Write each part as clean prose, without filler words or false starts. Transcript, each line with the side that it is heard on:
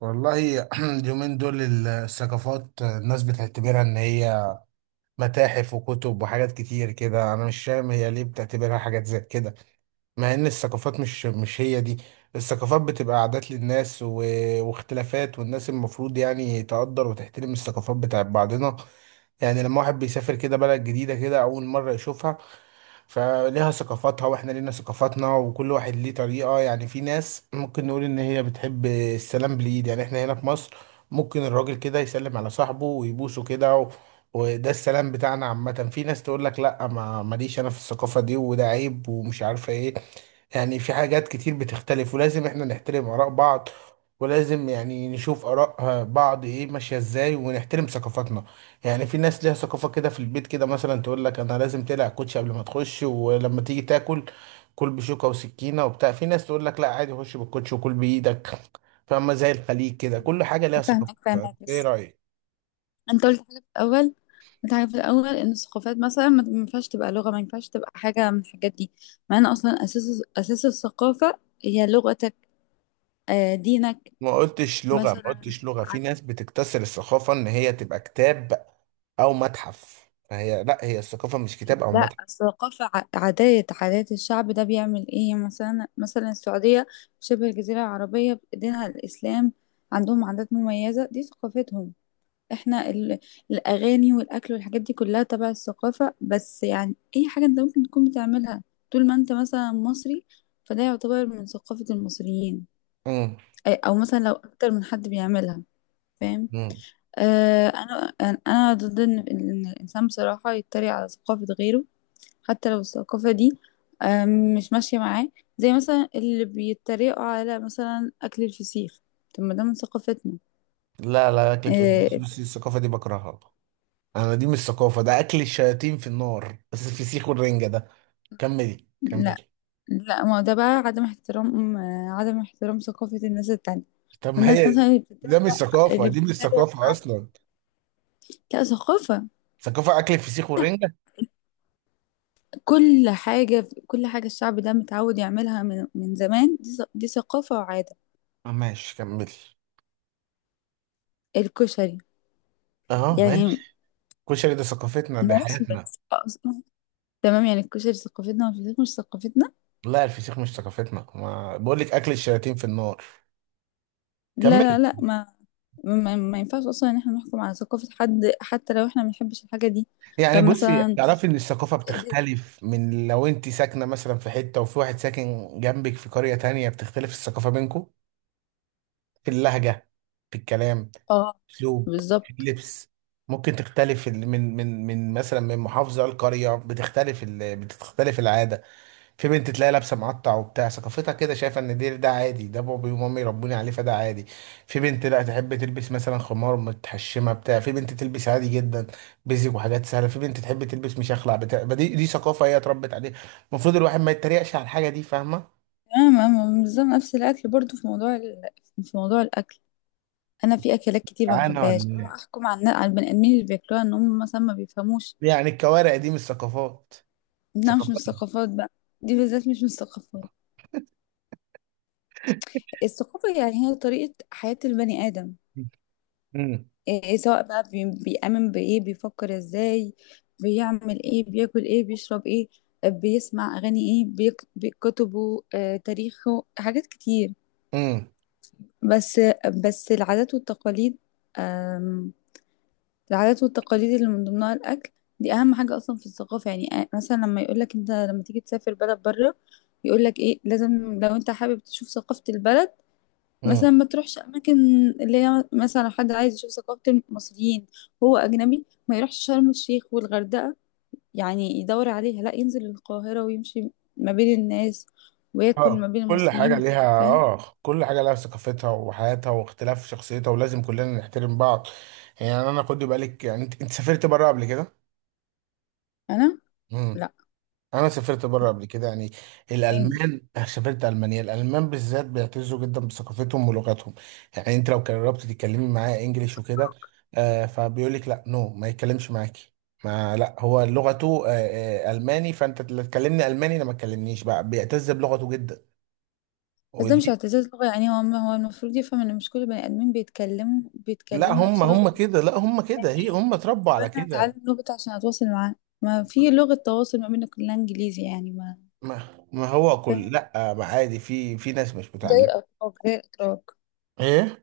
right: والله، اليومين دول الثقافات الناس بتعتبرها ان هي متاحف وكتب وحاجات كتير كده. انا مش فاهم هي ليه بتعتبرها حاجات زي كده، مع ان الثقافات مش هي دي. الثقافات بتبقى عادات للناس واختلافات، والناس المفروض يعني تقدر وتحترم الثقافات بتاعت بعضنا. يعني لما واحد بيسافر كده بلد جديدة كده أول مرة يشوفها، فليها ثقافاتها واحنا لينا ثقافاتنا وكل واحد ليه طريقة. يعني في ناس ممكن نقول ان هي بتحب السلام باليد، يعني احنا هنا في مصر ممكن الراجل كده يسلم على صاحبه ويبوسه كده، وده السلام بتاعنا. عامة في ناس تقول لك لا، ما ماليش انا في الثقافة دي، وده عيب ومش عارفة ايه. يعني في حاجات كتير بتختلف، ولازم احنا نحترم آراء بعض، ولازم يعني نشوف آراء بعض ايه ماشية ازاي، ونحترم ثقافاتنا. يعني في ناس ليها ثقافة كده في البيت، كده مثلا تقول لك انا لازم تقلع الكوتشي قبل ما تخش، ولما تيجي تاكل، كل بشوكة وسكينة وبتاع. في ناس تقول لك لا، عادي خش بالكوتشي وكل بإيدك. فاهمة؟ زي الخليج كده، كل حاجة ليها
left: فاهمك
right: ثقافتها.
left: فاهمك
right: ايه
left: بس
right: رأيك؟
left: انت قلت حاجه في الاول. ان الثقافات مثلا ما ينفعش تبقى لغه، ما ينفعش تبقى حاجه من الحاجات دي، مع ان اصلا اساس الثقافه هي لغتك، دينك
right: ما قلتش لغة ما
left: مثلا.
right: قلتش لغة في ناس بتكتسر الثقافة ان هي تبقى كتاب او متحف، فهي لا، هي الثقافة مش كتاب او
left: لا
right: متحف.
left: الثقافه عادات الشعب ده بيعمل ايه. مثلا السعوديه، شبه الجزيره العربيه، دينها الاسلام، عندهم عادات مميزه، دي ثقافتهم. احنا ال... الاغاني والاكل والحاجات دي كلها تبع الثقافه. بس اي حاجه انت ممكن تكون بتعملها طول ما انت مثلا مصري، فده يعتبر من ثقافه المصريين.
right: امم.
left: او مثلا لو اكتر من حد بيعملها، فاهم.
right: امم.
left: آه انا انا أنا ضد ان الانسان بصراحه يتريق على ثقافه غيره، حتى لو الثقافه دي آه مش ماشيه معاه. زي مثلا اللي بيتريقوا على مثلا اكل الفسيخ. طب ما ده من ثقافتنا.
right: لا، لا، اكل، في، بص
left: آه.
right: بص الثقافه دي بكرهها. انا دي مش ثقافه، ده اكل الشياطين في النار، بس الفسيخ والرنجه ده. كملي،
left: لا
right: كملي.
left: لا ما هو ده بقى عدم احترام، عدم احترام ثقافة الناس التانية.
right: طب ما
left: والناس
right: هي،
left: مثلا اللي
right: ده
left: بتتريق،
right: مش ثقافه،
left: اللي
right: دي مش
left: بتتريق
right: ثقافه
left: على،
right: اصلا،
left: لا ثقافة.
right: ثقافه اكل الفسيخ والرنجه؟
left: كل حاجة الشعب ده متعود يعملها من زمان، دي ثقافة وعادة.
right: آه، ماشي، كملي.
left: الكشري
right: اه،
left: يعني.
right: ماشي. الكشري ده ثقافتنا، دي
left: ناس
right: حياتنا.
left: بس أصلاً. تمام، يعني الكشري ثقافتنا والفسيخ مش ثقافتنا.
right: لا، الفسيخ مش ثقافتنا، ما بقول لك اكل الشياطين في النار.
left: لا لا
right: كملي.
left: لا ما، ما ينفعش اصلا ان احنا نحكم على ثقافة حد حتى لو احنا ما بنحبش الحاجة دي.
right: يعني
left: طب
right: بصي،
left: مثلا.
right: تعرفي ان الثقافة بتختلف. من لو انت ساكنة مثلا في حتة، وفي واحد ساكن جنبك في قرية تانية، بتختلف الثقافة بينكم، في اللهجة، في الكلام، في
left: اه.
right: الأسلوب، في
left: بالظبط.
right: اللبس. ممكن تختلف من مثلا، من محافظة لقرية بتختلف العادة. في بنت تلاقي لابسه معطع وبتاع، ثقافتها كده شايفه ان ده عادي، ده بابي ومامي ربوني عليه فده عادي. في بنت لا تحب تلبس مثلا خمار متحشمه بتاع، في بنت تلبس عادي جدا بيزك وحاجات سهله، في بنت تحب تلبس مشخلع بتاع. ما دي ثقافه هي اتربت عليها. المفروض الواحد ما يتريقش على الحاجه دي. فاهمه؟
left: تمام، أنا بالظبط نفس الاكل برضو. في موضوع الاكل، انا في اكلات كتير ما
right: جعانة ولا
left: بحبهاش اروح
right: ايه؟
left: احكم على على البني ادمين اللي بياكلوها ان هم مثلا ما بيفهموش
right: يعني الكوارع دي مش ثقافات.
left: انها مش من
right: ثقافات.
left: الثقافات بقى. دي بالذات مش من الثقافات. الثقافه يعني هي طريقه حياه البني ادم.
right: امم.
left: إيه إيه، سواء بقى بيامن بايه، بيفكر ازاي، بيعمل ايه، بياكل ايه، بيشرب ايه، بيسمع اغاني ايه، بكتبه، تاريخه، حاجات كتير. بس بس العادات والتقاليد، العادات والتقاليد اللي من ضمنها الأكل، دي أهم حاجة أصلا في الثقافة. مثلا لما يقولك أنت لما تيجي تسافر بلد بره، يقولك إيه لازم لو أنت حابب تشوف ثقافة البلد مثلا
right: امم.
left: ما تروحش أماكن اللي هي مثلا. لو حد عايز يشوف ثقافة المصريين، هو أجنبي، ما يروحش شرم الشيخ والغردقة يعني يدور عليها، لا ينزل القاهرة ويمشي ما بين الناس وياكل ما
right: اه
left: بين
right: كل
left: المصريين
right: حاجة ليها
left: وكده، فاهم.
right: اه كل حاجة ليها ثقافتها وحياتها واختلاف شخصيتها، ولازم كلنا نحترم بعض. يعني انا، خدي بالك، يعني انت سافرت بره قبل كده؟
left: أنا؟
right: امم.
left: لا.
right: انا سافرت بره
left: لا،
right: قبل كده، يعني
left: فاهم.
right: الالمان، سافرت المانيا، الالمان بالذات بيعتزوا جدا بثقافتهم ولغتهم. يعني انت لو قربت تتكلمي معاه انجليش وكده، فبيقول لك لا، نو، ما يتكلمش معاكي. ما، لا، هو لغته الماني، فانت لا تكلمني الماني، لا ما تكلمنيش، بقى بيعتز بلغته جدا.
left: بس ده مش
right: ودي...
left: اعتزاز لغة، يعني هو المفروض يفهم ان مش كل بني ادمين بيتكلموا
right: لا
left: بيتكلموا
right: هم
left: نفس
right: هم
left: لغته.
right: كده، لا هم كده، هي
left: يعني
right: هم
left: طب
right: اتربوا على
left: انا اتعلم
right: كده.
left: لغة عشان اتواصل معاه. ما في لغة تواصل ما بيننا كلها انجليزي يعني ما.
right: ما هو كل،
left: فاهم.
right: لا ما عادي، في ناس مش
left: زي
right: متعلمة.
left: الاتراك زي الاتراك
right: ايه.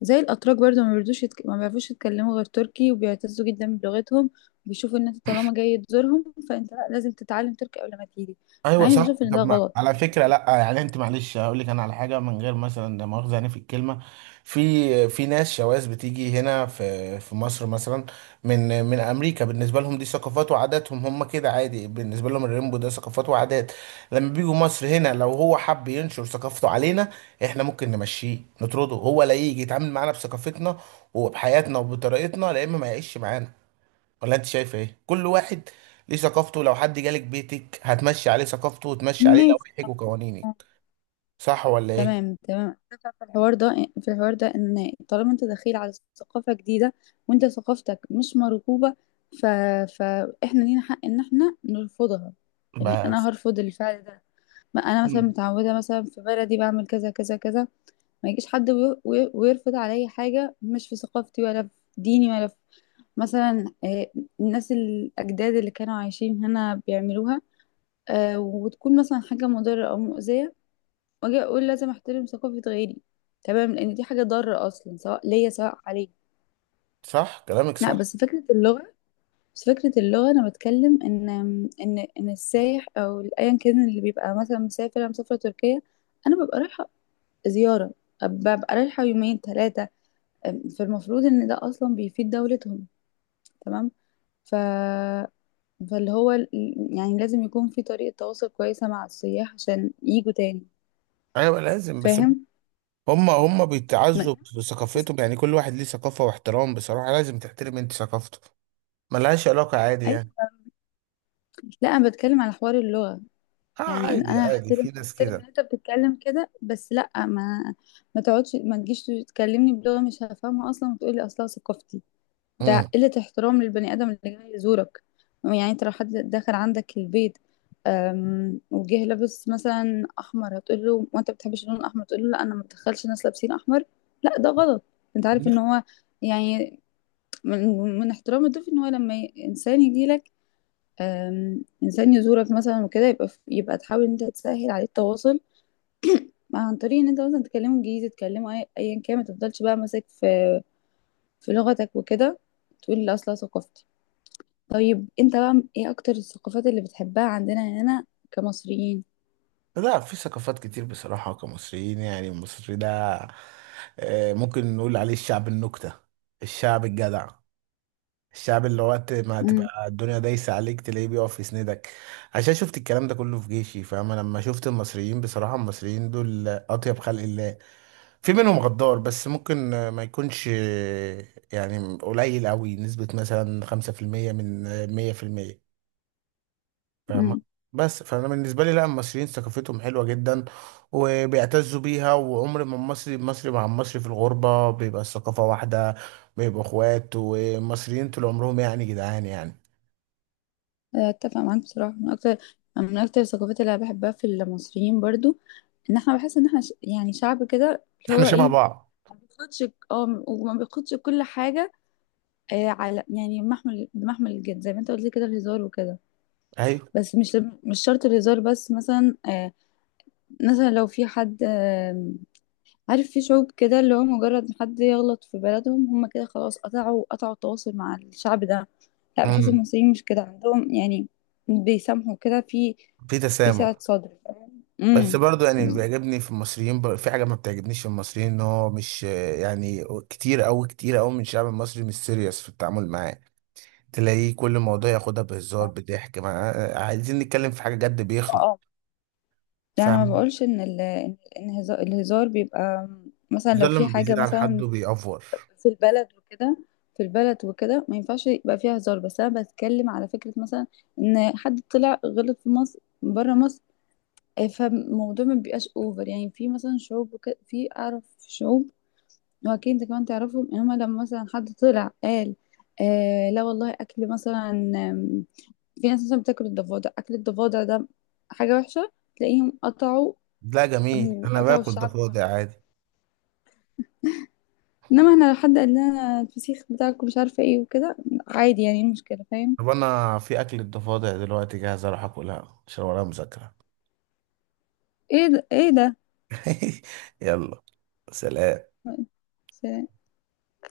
left: زي الاتراك برضه ما بيردوش ما بيعرفوش يتكلموا غير تركي، وبيعتزوا جدا بلغتهم. بيشوفوا ان انت طالما جاي تزورهم، فانت لا لازم تتعلم تركي قبل ما تيجي.
right: ايوه
left: يعني
right: صح.
left: بشوف ان ده
right: طب ما
left: غلط
right: على فكره،
left: يعني.
right: لا يعني انت معلش هقول لك انا على حاجه من غير مثلا، ده مؤاخذه يعني في الكلمه. في ناس شواذ بتيجي هنا في مصر مثلا، من امريكا. بالنسبه لهم دي ثقافات وعاداتهم، هم كده عادي، بالنسبه لهم الريمبو ده ثقافات وعادات. لما بيجوا مصر هنا، لو هو حب ينشر ثقافته علينا، احنا ممكن نمشيه نطرده. هو لا، يجي يتعامل معانا بثقافتنا وبحياتنا وبطريقتنا، لا. اما ما يعيش معانا، ولا انت شايفه ايه؟ كل واحد ليه ثقافته. لو حد جالك بيتك هتمشي عليه ثقافته، وتمشي عليه
left: ماشي.
right: لوائحك
left: صح.
right: وقوانينك. صح ولا ايه؟
left: تمام أنا في الحوار ده، ان طالما انت دخيل على ثقافة جديدة، وانت ثقافتك مش مرغوبة، ف... فاحنا لينا حق ان احنا نرفضها. يعني
right: بس.
left: انا هرفض الفعل ده. ما انا مثلا
right: مم.
left: متعودة مثلا في بلدي بعمل كذا كذا كذا. ما يجيش حد ويرفض عليا حاجة مش في ثقافتي ولا في ديني ولا في مثلا. الناس الأجداد اللي كانوا عايشين هنا بيعملوها، وتكون مثلا حاجة مضرة أو مؤذية، واجي اقول لازم احترم ثقافة غيري. تمام، لان دي حاجة ضارة اصلا سواء ليا سواء عليا.
right: صح، كلامك
left: لا
right: صح.
left: بس فكرة اللغة، انا بتكلم ان السايح او ايا كان اللي بيبقى مثلا مسافر، انا مسافرة تركيا، انا ببقى رايحة زيارة، ببقى رايحة يومين ثلاثة، فالمفروض ان ده اصلا بيفيد دولتهم. تمام. ف، فاللي هو ال- يعني لازم يكون في طريقة تواصل كويسة مع السياح عشان يجوا تاني.
right: ايوه لازم. بس
left: فاهم.
right: هم
left: ما-
right: بيتعزوا بثقافتهم، يعني كل واحد ليه ثقافة واحترام، بصراحة لازم تحترم انت ثقافته، ملهاش علاقة، عادي
left: اي،
right: يعني.
left: لا انا بتكلم على حوار اللغة.
right: اه،
left: يعني إن
right: عادي
left: انا
right: عادي،
left: هحترم
right: في ناس
left: هحترم ان
right: كده.
left: انت بتتكلم كده، بس لا ما، ما تقعدش ما تجيش تكلمني بلغة مش هفهمها اصلا وتقول لي اصلها ثقافتي.
right: امم.
left: ده قلة احترام للبني ادم اللي جاي يزورك. يعني انت لو حد دخل عندك البيت، وجه لابس مثلا احمر، هتقول له وانت بتحبش اللون الاحمر، تقول له لا انا ما بدخلش ناس لابسين احمر. لا ده غلط. انت عارف ان
right: لا،
left: هو يعني من احترام الضيف ان هو انسان يجي لك، انسان يزورك مثلا وكده، يبقى تحاول ان انت تسهل عليه التواصل عن طريق ان انت مثلا تكلمه انجليزي، تكلمه ايا كان. ما تفضلش بقى ماسك في لغتك وكده، تقول لا اصلا ثقافتي. طيب انت بقى ايه اكتر الثقافات اللي بتحبها عندنا هنا كمصريين.
right: لا، في ثقافات كتير بصراحة كمصريين. يعني المصري ده، آه، ممكن نقول عليه الشعب النكتة، الشعب الجدع، الشعب اللي وقت ما
left: امم.
right: تبقى الدنيا دايسة عليك تلاقيه بيقف يسندك. عشان شفت الكلام ده كله في جيشي، فاهم؟ أنا لما شفت المصريين بصراحة، المصريين دول أطيب خلق الله. في منهم غدار بس، ممكن، ما يكونش، يعني قليل أوي، نسبة مثلا 5% من 100%. فاهمة؟
left: امم.
right: بس فأنا بالنسبة لي لا، المصريين ثقافتهم حلوة جدا وبيعتزوا بيها، وعمر ما المصري مع المصري في الغربة، بيبقى الثقافة واحدة، بيبقوا اخوات ومصريين طول عمرهم، يعني جدعان يعني.
left: اتفق معاك بصراحه، من اكتر الثقافات اللي انا بحبها في المصريين برضو، ان احنا بحس ان احنا يعني شعب كده، اللي
right: احنا
left: هو
right: شبه
left: ايه،
right: بعض.
left: ما بياخدش. اه، وما بياخدش كل حاجه على يعني محمل، بمحمل الجد، زي ما انت قلت لي كده الهزار وكده.
right: ايوه.
left: بس مش، مش شرط الهزار، بس مثلا، مثلا لو في حد، عارف في شعوب كده اللي هو مجرد ما حد يغلط في بلدهم هم كده خلاص، قطعوا التواصل مع الشعب ده. لا بحس
right: امم.
left: المصريين مش كده عندهم يعني، بيسامحوا كده في،
right: في
left: في سعة
right: تسامح.
left: صدر. فاهم.
right: بس
left: امم.
right: برضو، يعني اللي
left: بالظبط.
right: بيعجبني في المصريين، في حاجة ما بتعجبنيش في المصريين، ان هو مش يعني، كتير أوي كتير أوي من الشعب المصري مش سيريس في التعامل معاه. تلاقيه كل موضوع ياخدها بهزار
left: اه.
right: بضحك، ما عايزين نتكلم في حاجة جد بيخلق.
left: اه، ده انا ما
right: فاهم؟
left: بقولش ان الهزار بيبقى مثلا
right: ده
left: لو
right: لما
left: في حاجة
right: بيزيد عن
left: مثلا
right: حده بيأفور.
left: في البلد وكده في البلد وكده ما ينفعش يبقى فيها هزار. بس انا بتكلم على فكره مثلا ان حد طلع غلط في مصر بره مصر، فالموضوع ما بيبقاش اوفر. يعني في مثلا شعوب وكده، في اعرف شعوب واكيد انت كمان تعرفهم، ان هما لما مثلا حد طلع قال لا والله اكل مثلا، في ناس مثلا بتاكل الضفادع، اكل الضفادع ده حاجه وحشه، تلاقيهم قطعوا
right: لا جميل، انا
left: قطعوا
right: باكل
left: الشعب
right: ضفادع
left: كله.
right: عادي.
left: انما احنا لو حد قال لنا الفسيخ بتاعكم مش عارفه ايه وكده، عادي يعني إيه المشكله. فاهم.
right: طب انا في اكل الضفادع دلوقتي جاهز اروح اكلها عشان ورايا مذاكرة.
left: ايه ده.
right: يلا، سلام.
left: سلام.